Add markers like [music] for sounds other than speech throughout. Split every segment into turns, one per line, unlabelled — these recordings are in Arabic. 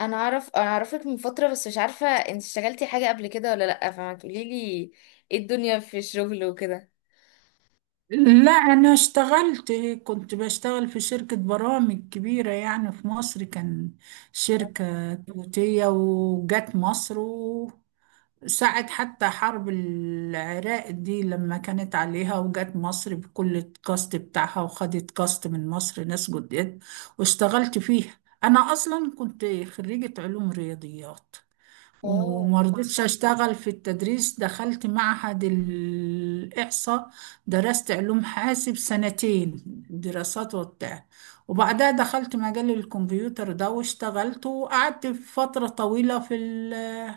انا اعرفك من فتره، بس مش عارفه انت اشتغلتي حاجه قبل كده ولا لا، فما تقولي لي ايه الدنيا في الشغل وكده.
لا، أنا اشتغلت. كنت بشتغل في شركة برامج كبيرة يعني، في مصر كان شركة توتية وجت مصر، وساعة حتى حرب العراق دي لما كانت عليها وجت مصر بكل الكاست بتاعها وخدت كاست من مصر ناس جداد واشتغلت فيها. أنا أصلا كنت خريجة علوم رياضيات،
اه
وما رضيتش اشتغل في التدريس. دخلت معهد الإحصاء، درست علوم حاسب سنتين دراسات وبتاع، وبعدها دخلت مجال الكمبيوتر ده واشتغلت وقعدت فترة طويلة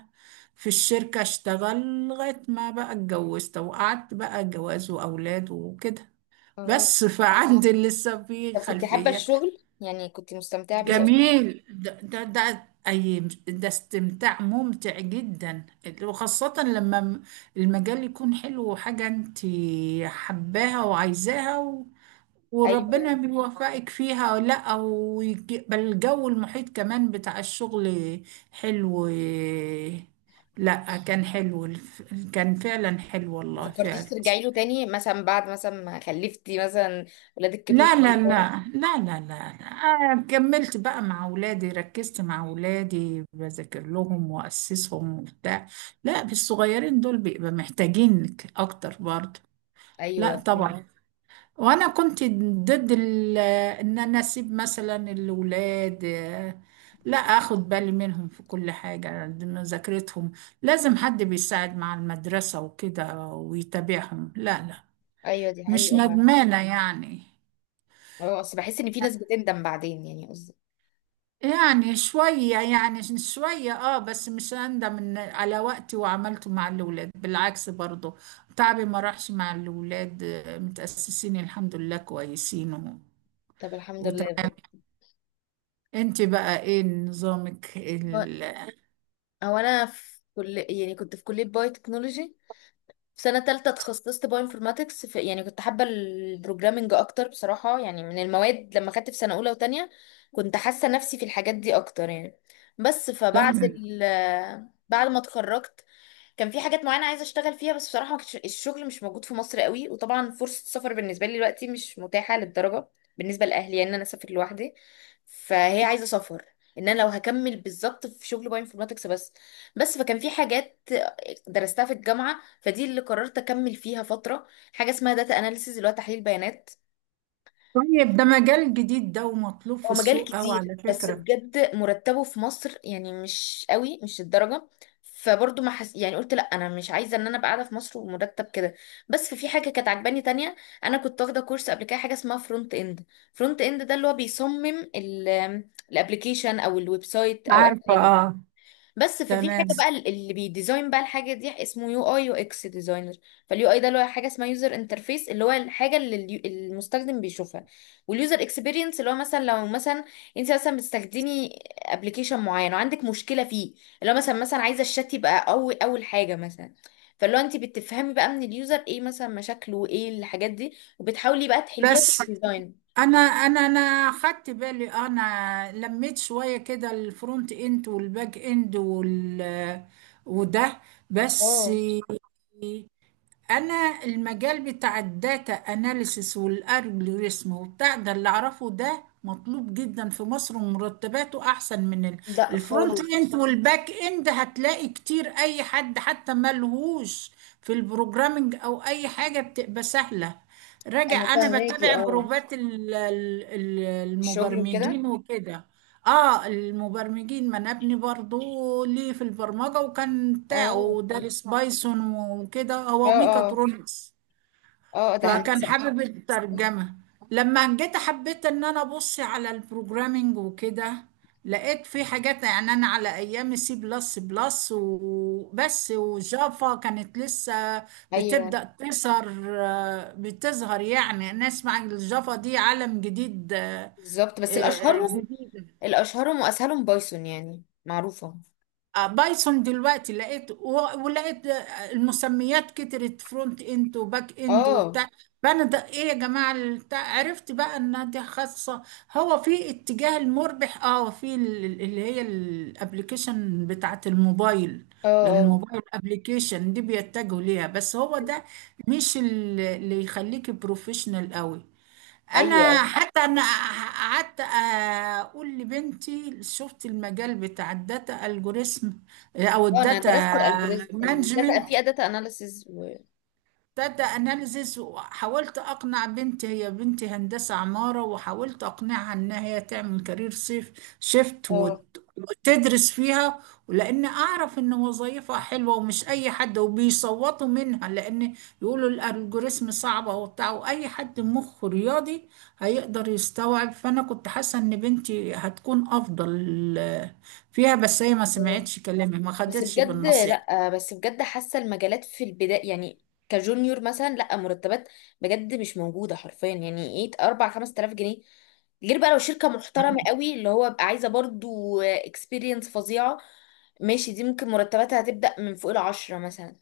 في الشركة، اشتغل لغاية ما بقى اتجوزت وقعدت بقى جواز وأولاد وكده.
اه
بس فعندي لسه في
طب كنت حابه
خلفية.
الشغل؟ يعني كنت مستمتعه بيه أوي؟
جميل، ده أي ده استمتاع ممتع جدا، وخاصة المجال يكون حلو وحاجة انت حباها وعايزاها و... وربنا
ايوه.
بيوفقك فيها أو لا، أو بل الجو المحيط كمان بتاع الشغل حلو. لا، كان حلو كان فعلا حلو،
ما
والله
فكرتيش
فعلا.
ترجعي له تاني، مثلا بعد مثلا ما خلفتي، مثلا ولادك كبروا
لا لا
شويه كده؟
لا لا لا لا لا. أنا كملت بقى مع أولادي، ركزت مع أولادي، بذاكر لهم وأسسهم وبتاع. لا، بالصغيرين دول بيبقى محتاجينك أكتر برضه. لا
ايوه فهمت.
طبعا. وأنا كنت ضد إن أنا أسيب مثلا الأولاد. آه، لا، أخد بالي منهم في كل حاجة، مذاكرتهم لازم حد بيساعد مع المدرسة وكده ويتابعهم، لا لا.
ايوه دي
مش
حقيقه بقى.
ندمانة يعني.
اه، اصل بحس ان في ناس بتندم بعدين، يعني قصدي.
يعني شوية، يعني شوية، اه، بس مش أندم إن على وقتي وعملته مع الأولاد، بالعكس برضو. تعبي ما راحش مع الأولاد، آه، متأسسين الحمد لله كويسين و...
طب الحمد لله
وتمام.
بجد.
انت بقى ايه نظامك
هو
ال...؟
هو انا في كل، يعني كنت في كليه بايو تكنولوجي، في سنة تالتة تخصصت بايو انفورماتكس في، يعني كنت حابة البروجرامينج أكتر بصراحة، يعني من المواد لما خدت في سنة أولى وتانية كنت حاسة نفسي في الحاجات دي أكتر يعني. بس فبعد
تمام.
ال بعد ما اتخرجت كان في حاجات معينة عايزة اشتغل فيها، بس بصراحة ما كانش الشغل مش موجود في مصر قوي، وطبعا فرصة السفر بالنسبة لي دلوقتي مش متاحة للدرجة بالنسبة لأهلي، يعني ان انا اسافر لوحدي، فهي عايزة سفر، ان انا لو هكمل بالظبط في شغل باي انفورماتكس. بس بس فكان في حاجات درستها في الجامعة، فدي اللي قررت اكمل فيها فترة. حاجة اسمها داتا اناليسيز اللي هو تحليل بيانات.
طيب، ده مجال جديد ده ومطلوب في
هو مجال
السوق أوي
كتير،
على
بس
فكرة.
بجد مرتبه في مصر يعني مش قوي، مش الدرجة. فبرضه ما حس... يعني قلت لا انا مش عايزه ان انا ابقى قاعده في مصر ومرتب كده. بس في حاجه كانت عجباني تانية، انا كنت واخده كورس قبل كده حاجه اسمها فرونت اند. ده اللي هو بيصمم الابلكيشن او الويب سايت او اي
عارفة،
حاجه.
اه.
بس ففي حاجه
تمام.
بقى اللي بيديزاين بقى الحاجه دي، اسمه يو اي يو اكس ديزاينر. فاليو اي ده اللي هو حاجه اسمها يوزر انترفيس، اللي هو الحاجه اللي المستخدم بيشوفها. واليوزر اكسبيرينس اللي هو مثلا، لو مثلا انت مثلا بتستخدمي ابلكيشن معين وعندك مشكله فيه، اللي هو مثلا عايزه الشات يبقى قوي اول حاجه مثلا. فاللي هو انت بتفهمي بقى من اليوزر ايه مثلا مشاكله وايه الحاجات دي، وبتحاولي بقى تحليها في
بس
الديزاين.
انا خدت بالي، آه، انا لميت شويه كده الفرونت اند والباك اند وال وده. بس
اه.
انا المجال بتاع الداتا اناليسيس والالجوريثم وبتاع ده اللي اعرفه ده مطلوب جدا في مصر، ومرتباته احسن
لا
الفرونت
خالص.
اند والباك اند. هتلاقي كتير اي حد حتى ملهوش في البروجرامينج او اي حاجه بتبقى سهله
انا
راجع. انا
فاهماكي،
بتابع
اه
جروبات
الشغل وكده.
المبرمجين وكده. اه المبرمجين، ما انا ابني برضو ليه في البرمجة وكان
اه
بتاعه دارس بايثون وكده،
اه
هو
اه
ميكاترونكس.
اه ده
فكان
هندسة.
حابب الترجمة. لما جيت حبيت ان انا ابص على البروجرامينج وكده، لقيت في حاجات، يعني انا على ايام سي بلس بلس وبس، وجافا كانت لسه
ايوه
بتبدأ تظهر بتظهر يعني، نسمع الجافا دي عالم جديد. آه،
بالظبط. بس
آه،
الاشهرهم،
جديد.
واسهلهم بايثون، يعني معروفة.
آه، بايثون دلوقتي لقيت ولقيت، آه، المسميات كترت، فرونت اند وباك اند
اه
وبتاع. فانا ده ايه يا جماعه البتاع، عرفت بقى انها دي خاصه هو في اتجاه المربح، اه، اللي هي الابلكيشن بتاعت الموبايل.
اه
لأن
اه
الموبايل ابلكيشن دي بيتجهوا ليها، بس هو ده مش ال- اللي يخليك بروفيشنال قوي.
ايوه،
انا
ايوه.
حتى انا قعدت اقول لبنتي شفت المجال بتاع الداتا الجوريزم او
اه، انا
الداتا
درست الالجوريزم الداتا
مانجمنت،
في داتا اناليسز و،
ابتدى اناليزز وحاولت اقنع بنتي، هي بنتي هندسه عماره، وحاولت اقنعها انها هي تعمل كارير
اه
وتدرس فيها، ولان اعرف ان وظيفه حلوه ومش اي حد وبيصوتوا منها، لان يقولوا الالجوريزم صعبه وبتاع، واي حد مخه رياضي هيقدر يستوعب. فانا كنت حاسه ان بنتي هتكون افضل فيها، بس هي ما
اه.
سمعتش كلامي، ما
بس
خدتش
بجد
بالنصيحه.
لا بس بجد حاسه المجالات في البدايه يعني، كجونيور مثلا، لا مرتبات بجد مش موجوده حرفيا، يعني ايه 4 5000 جنيه؟ غير بقى لو شركه محترمه قوي اللي هو بقى عايزه برضو اكسبيرينس فظيعه ماشي، دي ممكن مرتباتها هتبدا من فوق العشرة مثلا.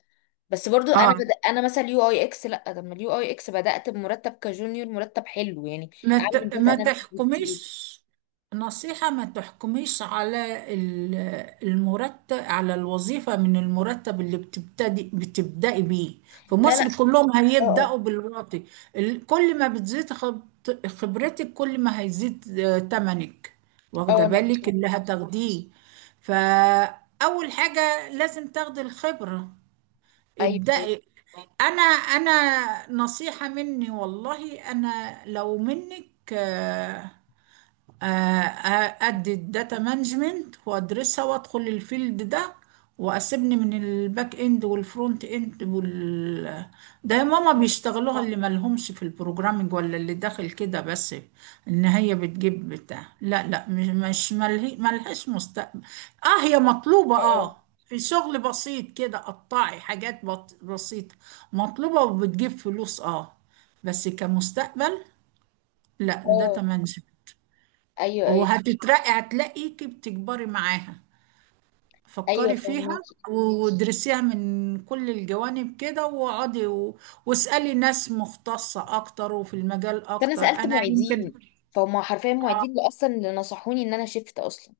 بس برضو انا
اه،
بدأ انا مثلا يو اي اكس، لا، طب ما اليو اي اكس بدات بمرتب كجونيور مرتب حلو يعني، اعلى من داتا
ما
اناليسيس بكتير.
تحكميش. نصيحة، ما تحكميش المرتب على الوظيفة من المرتب اللي بتبدأي بيه. في
لا لا.
مصر كلهم
اه
هيبدأوا بالواطي. كل ما بتزيد خبرتك كل ما هيزيد، آه، تمنك،
اه
واخدة
انا
بالك
فاهمة.
اللي هتاخديه. فأول حاجة لازم تاخدي الخبرة.
ايوه، ايوه.
ابدأي. انا نصيحة مني، والله انا لو منك، آه، آه، آه، ادي الداتا مانجمنت وادرسها وادخل الفيلد ده، واسيبني من الباك اند والفرونت اند وال ده. يا ماما بيشتغلوها اللي مالهمش في البروجرامينج ولا اللي داخل كده بس، ان هي بتجيب بتاع، لا لا، مش مش مله- ملهاش مستقبل. اه هي مطلوبة،
اه
اه في شغل بسيط كده قطعي حاجات بسيطة، مطلوبة وبتجيب فلوس، اه. بس كمستقبل لا،
اه
داتا
آه،
مانجمنت.
ايوه، ايوه.
وهتترقي، هتلاقيكي بتكبري معاها.
ايوه
فكري فيها
فهماكي.
وادرسيها من كل الجوانب كده، واسألي ناس مختصة اكتر وفي المجال
فانا
اكتر
سالت
انا
معيدين،
يمكن.
فهم حرفيا معيدين اللي اصلا اللي نصحوني ان انا شفت اصلا.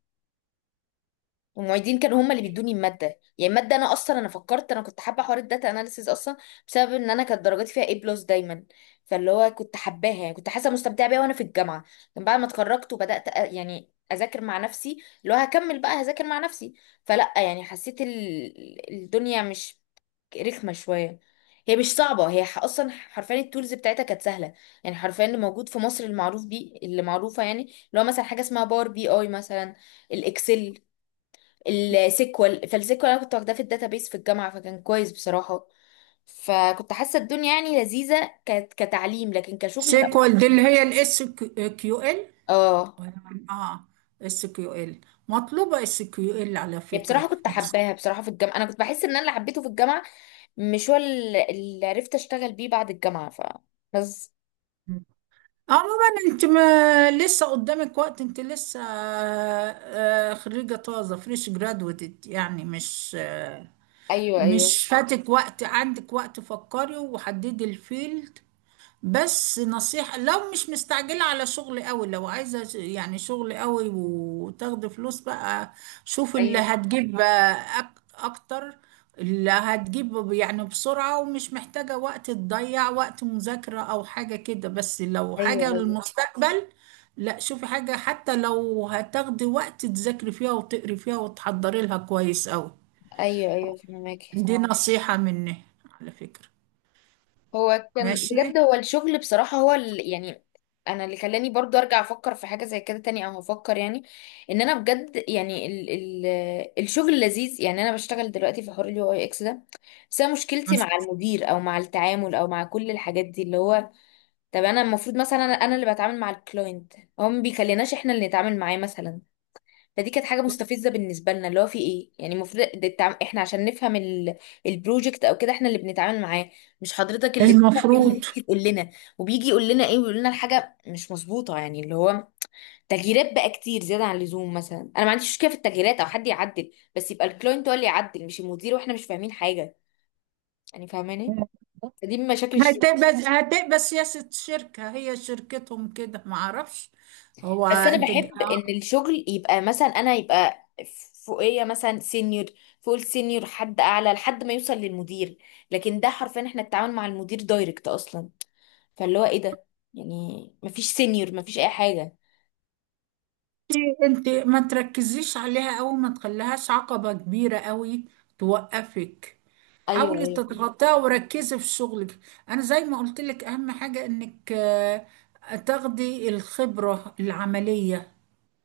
والمعيدين كانوا هم اللي بيدوني الماده. يعني الماده انا اصلا، انا فكرت، انا كنت حابه حوار الداتا اناليسيز اصلا بسبب ان انا كانت درجاتي فيها A بلس دايما، فاللي هو كنت حباها، يعني كنت حاسه مستمتعه بيها وانا في الجامعه. لكن بعد ما اتخرجت وبدات يعني اذاكر مع نفسي، اللي هو هكمل بقى هذاكر مع نفسي، فلا يعني حسيت الدنيا مش رخمه شويه. هي مش صعبه، اصلا حرفيا التولز بتاعتها كانت سهله. يعني حرفيا اللي موجود في مصر المعروف بيه، اللي معروفه يعني، اللي هو مثلا حاجه اسمها باور بي اي مثلا، الاكسل، السيكوال. فالسيكوال انا كنت واخداه في الداتابيس في الجامعه فكان كويس بصراحه. فكنت حاسه الدنيا يعني لذيذه كتعليم، لكن كشغل لا.
سيكوال دي اللي هي الاس كيو ال.
اه،
اه، اس كيو ال مطلوبة، اس كيو ال على
يعني
فكرة
بصراحه كنت
في مصر.
حباها بصراحه في الجامعه. انا كنت بحس ان انا اللي حبيته في الجامعه مش هو اللي عرفت اشتغل بيه بعد الجامعه ف، بس.
عموما انت ما لسه قدامك وقت، انت لسه، آه، آه، خريجة طازة، فريش جرادويتد يعني، مش، آه،
ايوه، ايوه،
مش فاتك وقت، عندك وقت، فكري وحددي الفيلد. بس نصيحة، لو مش مستعجلة على شغل قوي، لو عايزة يعني شغل قوي وتاخدي فلوس بقى، شوفي اللي
ايوه،
هتجيب أكتر، اللي هتجيب يعني بسرعة، ومش محتاجة وقت تضيع وقت مذاكرة أو حاجة كده. بس لو
ايوه،
حاجة
ايوه،
للمستقبل، لا، شوفي حاجة حتى لو هتاخدي وقت تذاكري فيها وتقري فيها وتحضري لها كويس قوي.
ايوه، ايوه فهمك.
دي اه نصيحة مني على فكرة.
هو كان
ماشي.
بجد، هو الشغل بصراحة هو ال... يعني انا اللي خلاني برضو ارجع افكر في حاجة زي كده تاني، او هفكر يعني ان انا بجد يعني ال... ال... الشغل لذيذ يعني. انا بشتغل دلوقتي في حوار اليو اي اكس ده، بس انا مشكلتي مع المدير او مع التعامل او مع كل الحاجات دي، اللي هو طب انا المفروض مثلا أنا اللي بتعامل مع الكلاينت، هو ما بيخليناش احنا اللي نتعامل معاه مثلا. فدي كانت حاجه مستفزه بالنسبه لنا، اللي هو في ايه، يعني المفروض ده احنا عشان نفهم ال... البروجكت او كده احنا اللي بنتعامل معاه، مش حضرتك اللي تتعب بينا
المفروض.
وتيجي تقول لنا. وبيجي يقول لنا ايه، ويقول لنا الحاجه مش مظبوطه، يعني اللي هو تغييرات بقى كتير زياده عن اللزوم. مثلا انا ما عنديش مشكله في التغييرات او حد يعدل، بس يبقى الكلاينت هو اللي يعدل، مش المدير واحنا مش فاهمين حاجه، يعني فاهماني. فدي من مشاكل الشغل.
هتبقى هتبقى سياسة شركة، هي شركتهم كده، ما اعرفش. هو
بس انا
انت،
بحب ان الشغل يبقى مثلا انا يبقى فوقيه مثلا سينيور، فوق السينيور حد اعلى، لحد ما يوصل للمدير. لكن ده حرفيا احنا التعامل مع المدير دايركت اصلا، فاللي هو ايه ده، يعني مفيش سينيور، مفيش اي حاجه.
انت ما تركزيش عليها قوي، ما تخليهاش عقبة كبيرة قوي توقفك،
ايوه،
حاولي
ايوه فاهمة.
تتغطيها وركزي في شغلك. انا زي ما قلت لك، اهم حاجة انك، آه، تاخدي الخبرة العملية.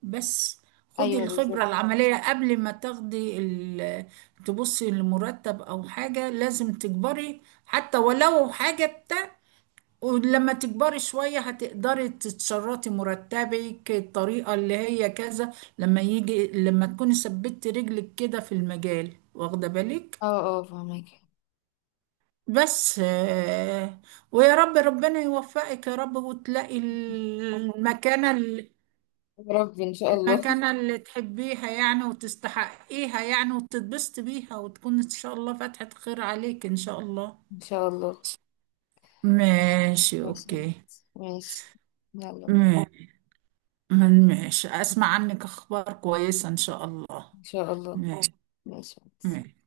بس خدي
ايوه
الخبرة، اه،
بالظبط.
العملية قبل ما تاخدي تبصي لمرتب او حاجة، لازم تكبري حتى ولو حاجة. ولما تكبري شوية هتقدري تتشرطي مرتبك الطريقة اللي هي كذا، لما يجي لما تكوني ثبتي رجلك كده في المجال، واخدة بالك.
اه، اه فاهمك.
بس، آه، ويا رب ربنا يوفقك يا رب، وتلاقي
يا ربي ان شاء الله [laughs]
المكانة اللي تحبيها يعني وتستحقيها يعني، وتتبسطي بيها، وتكون إن شاء الله فتحة خير عليك إن شاء الله.
ان شاء الله.
ماشي،
ماشي.
أوكي.
ماشي. يلا.
ماشي. ماشي، أسمع عنك أخبار كويسة إن شاء الله.
ان شاء الله.
ماشي.
ماشي.
ماشي.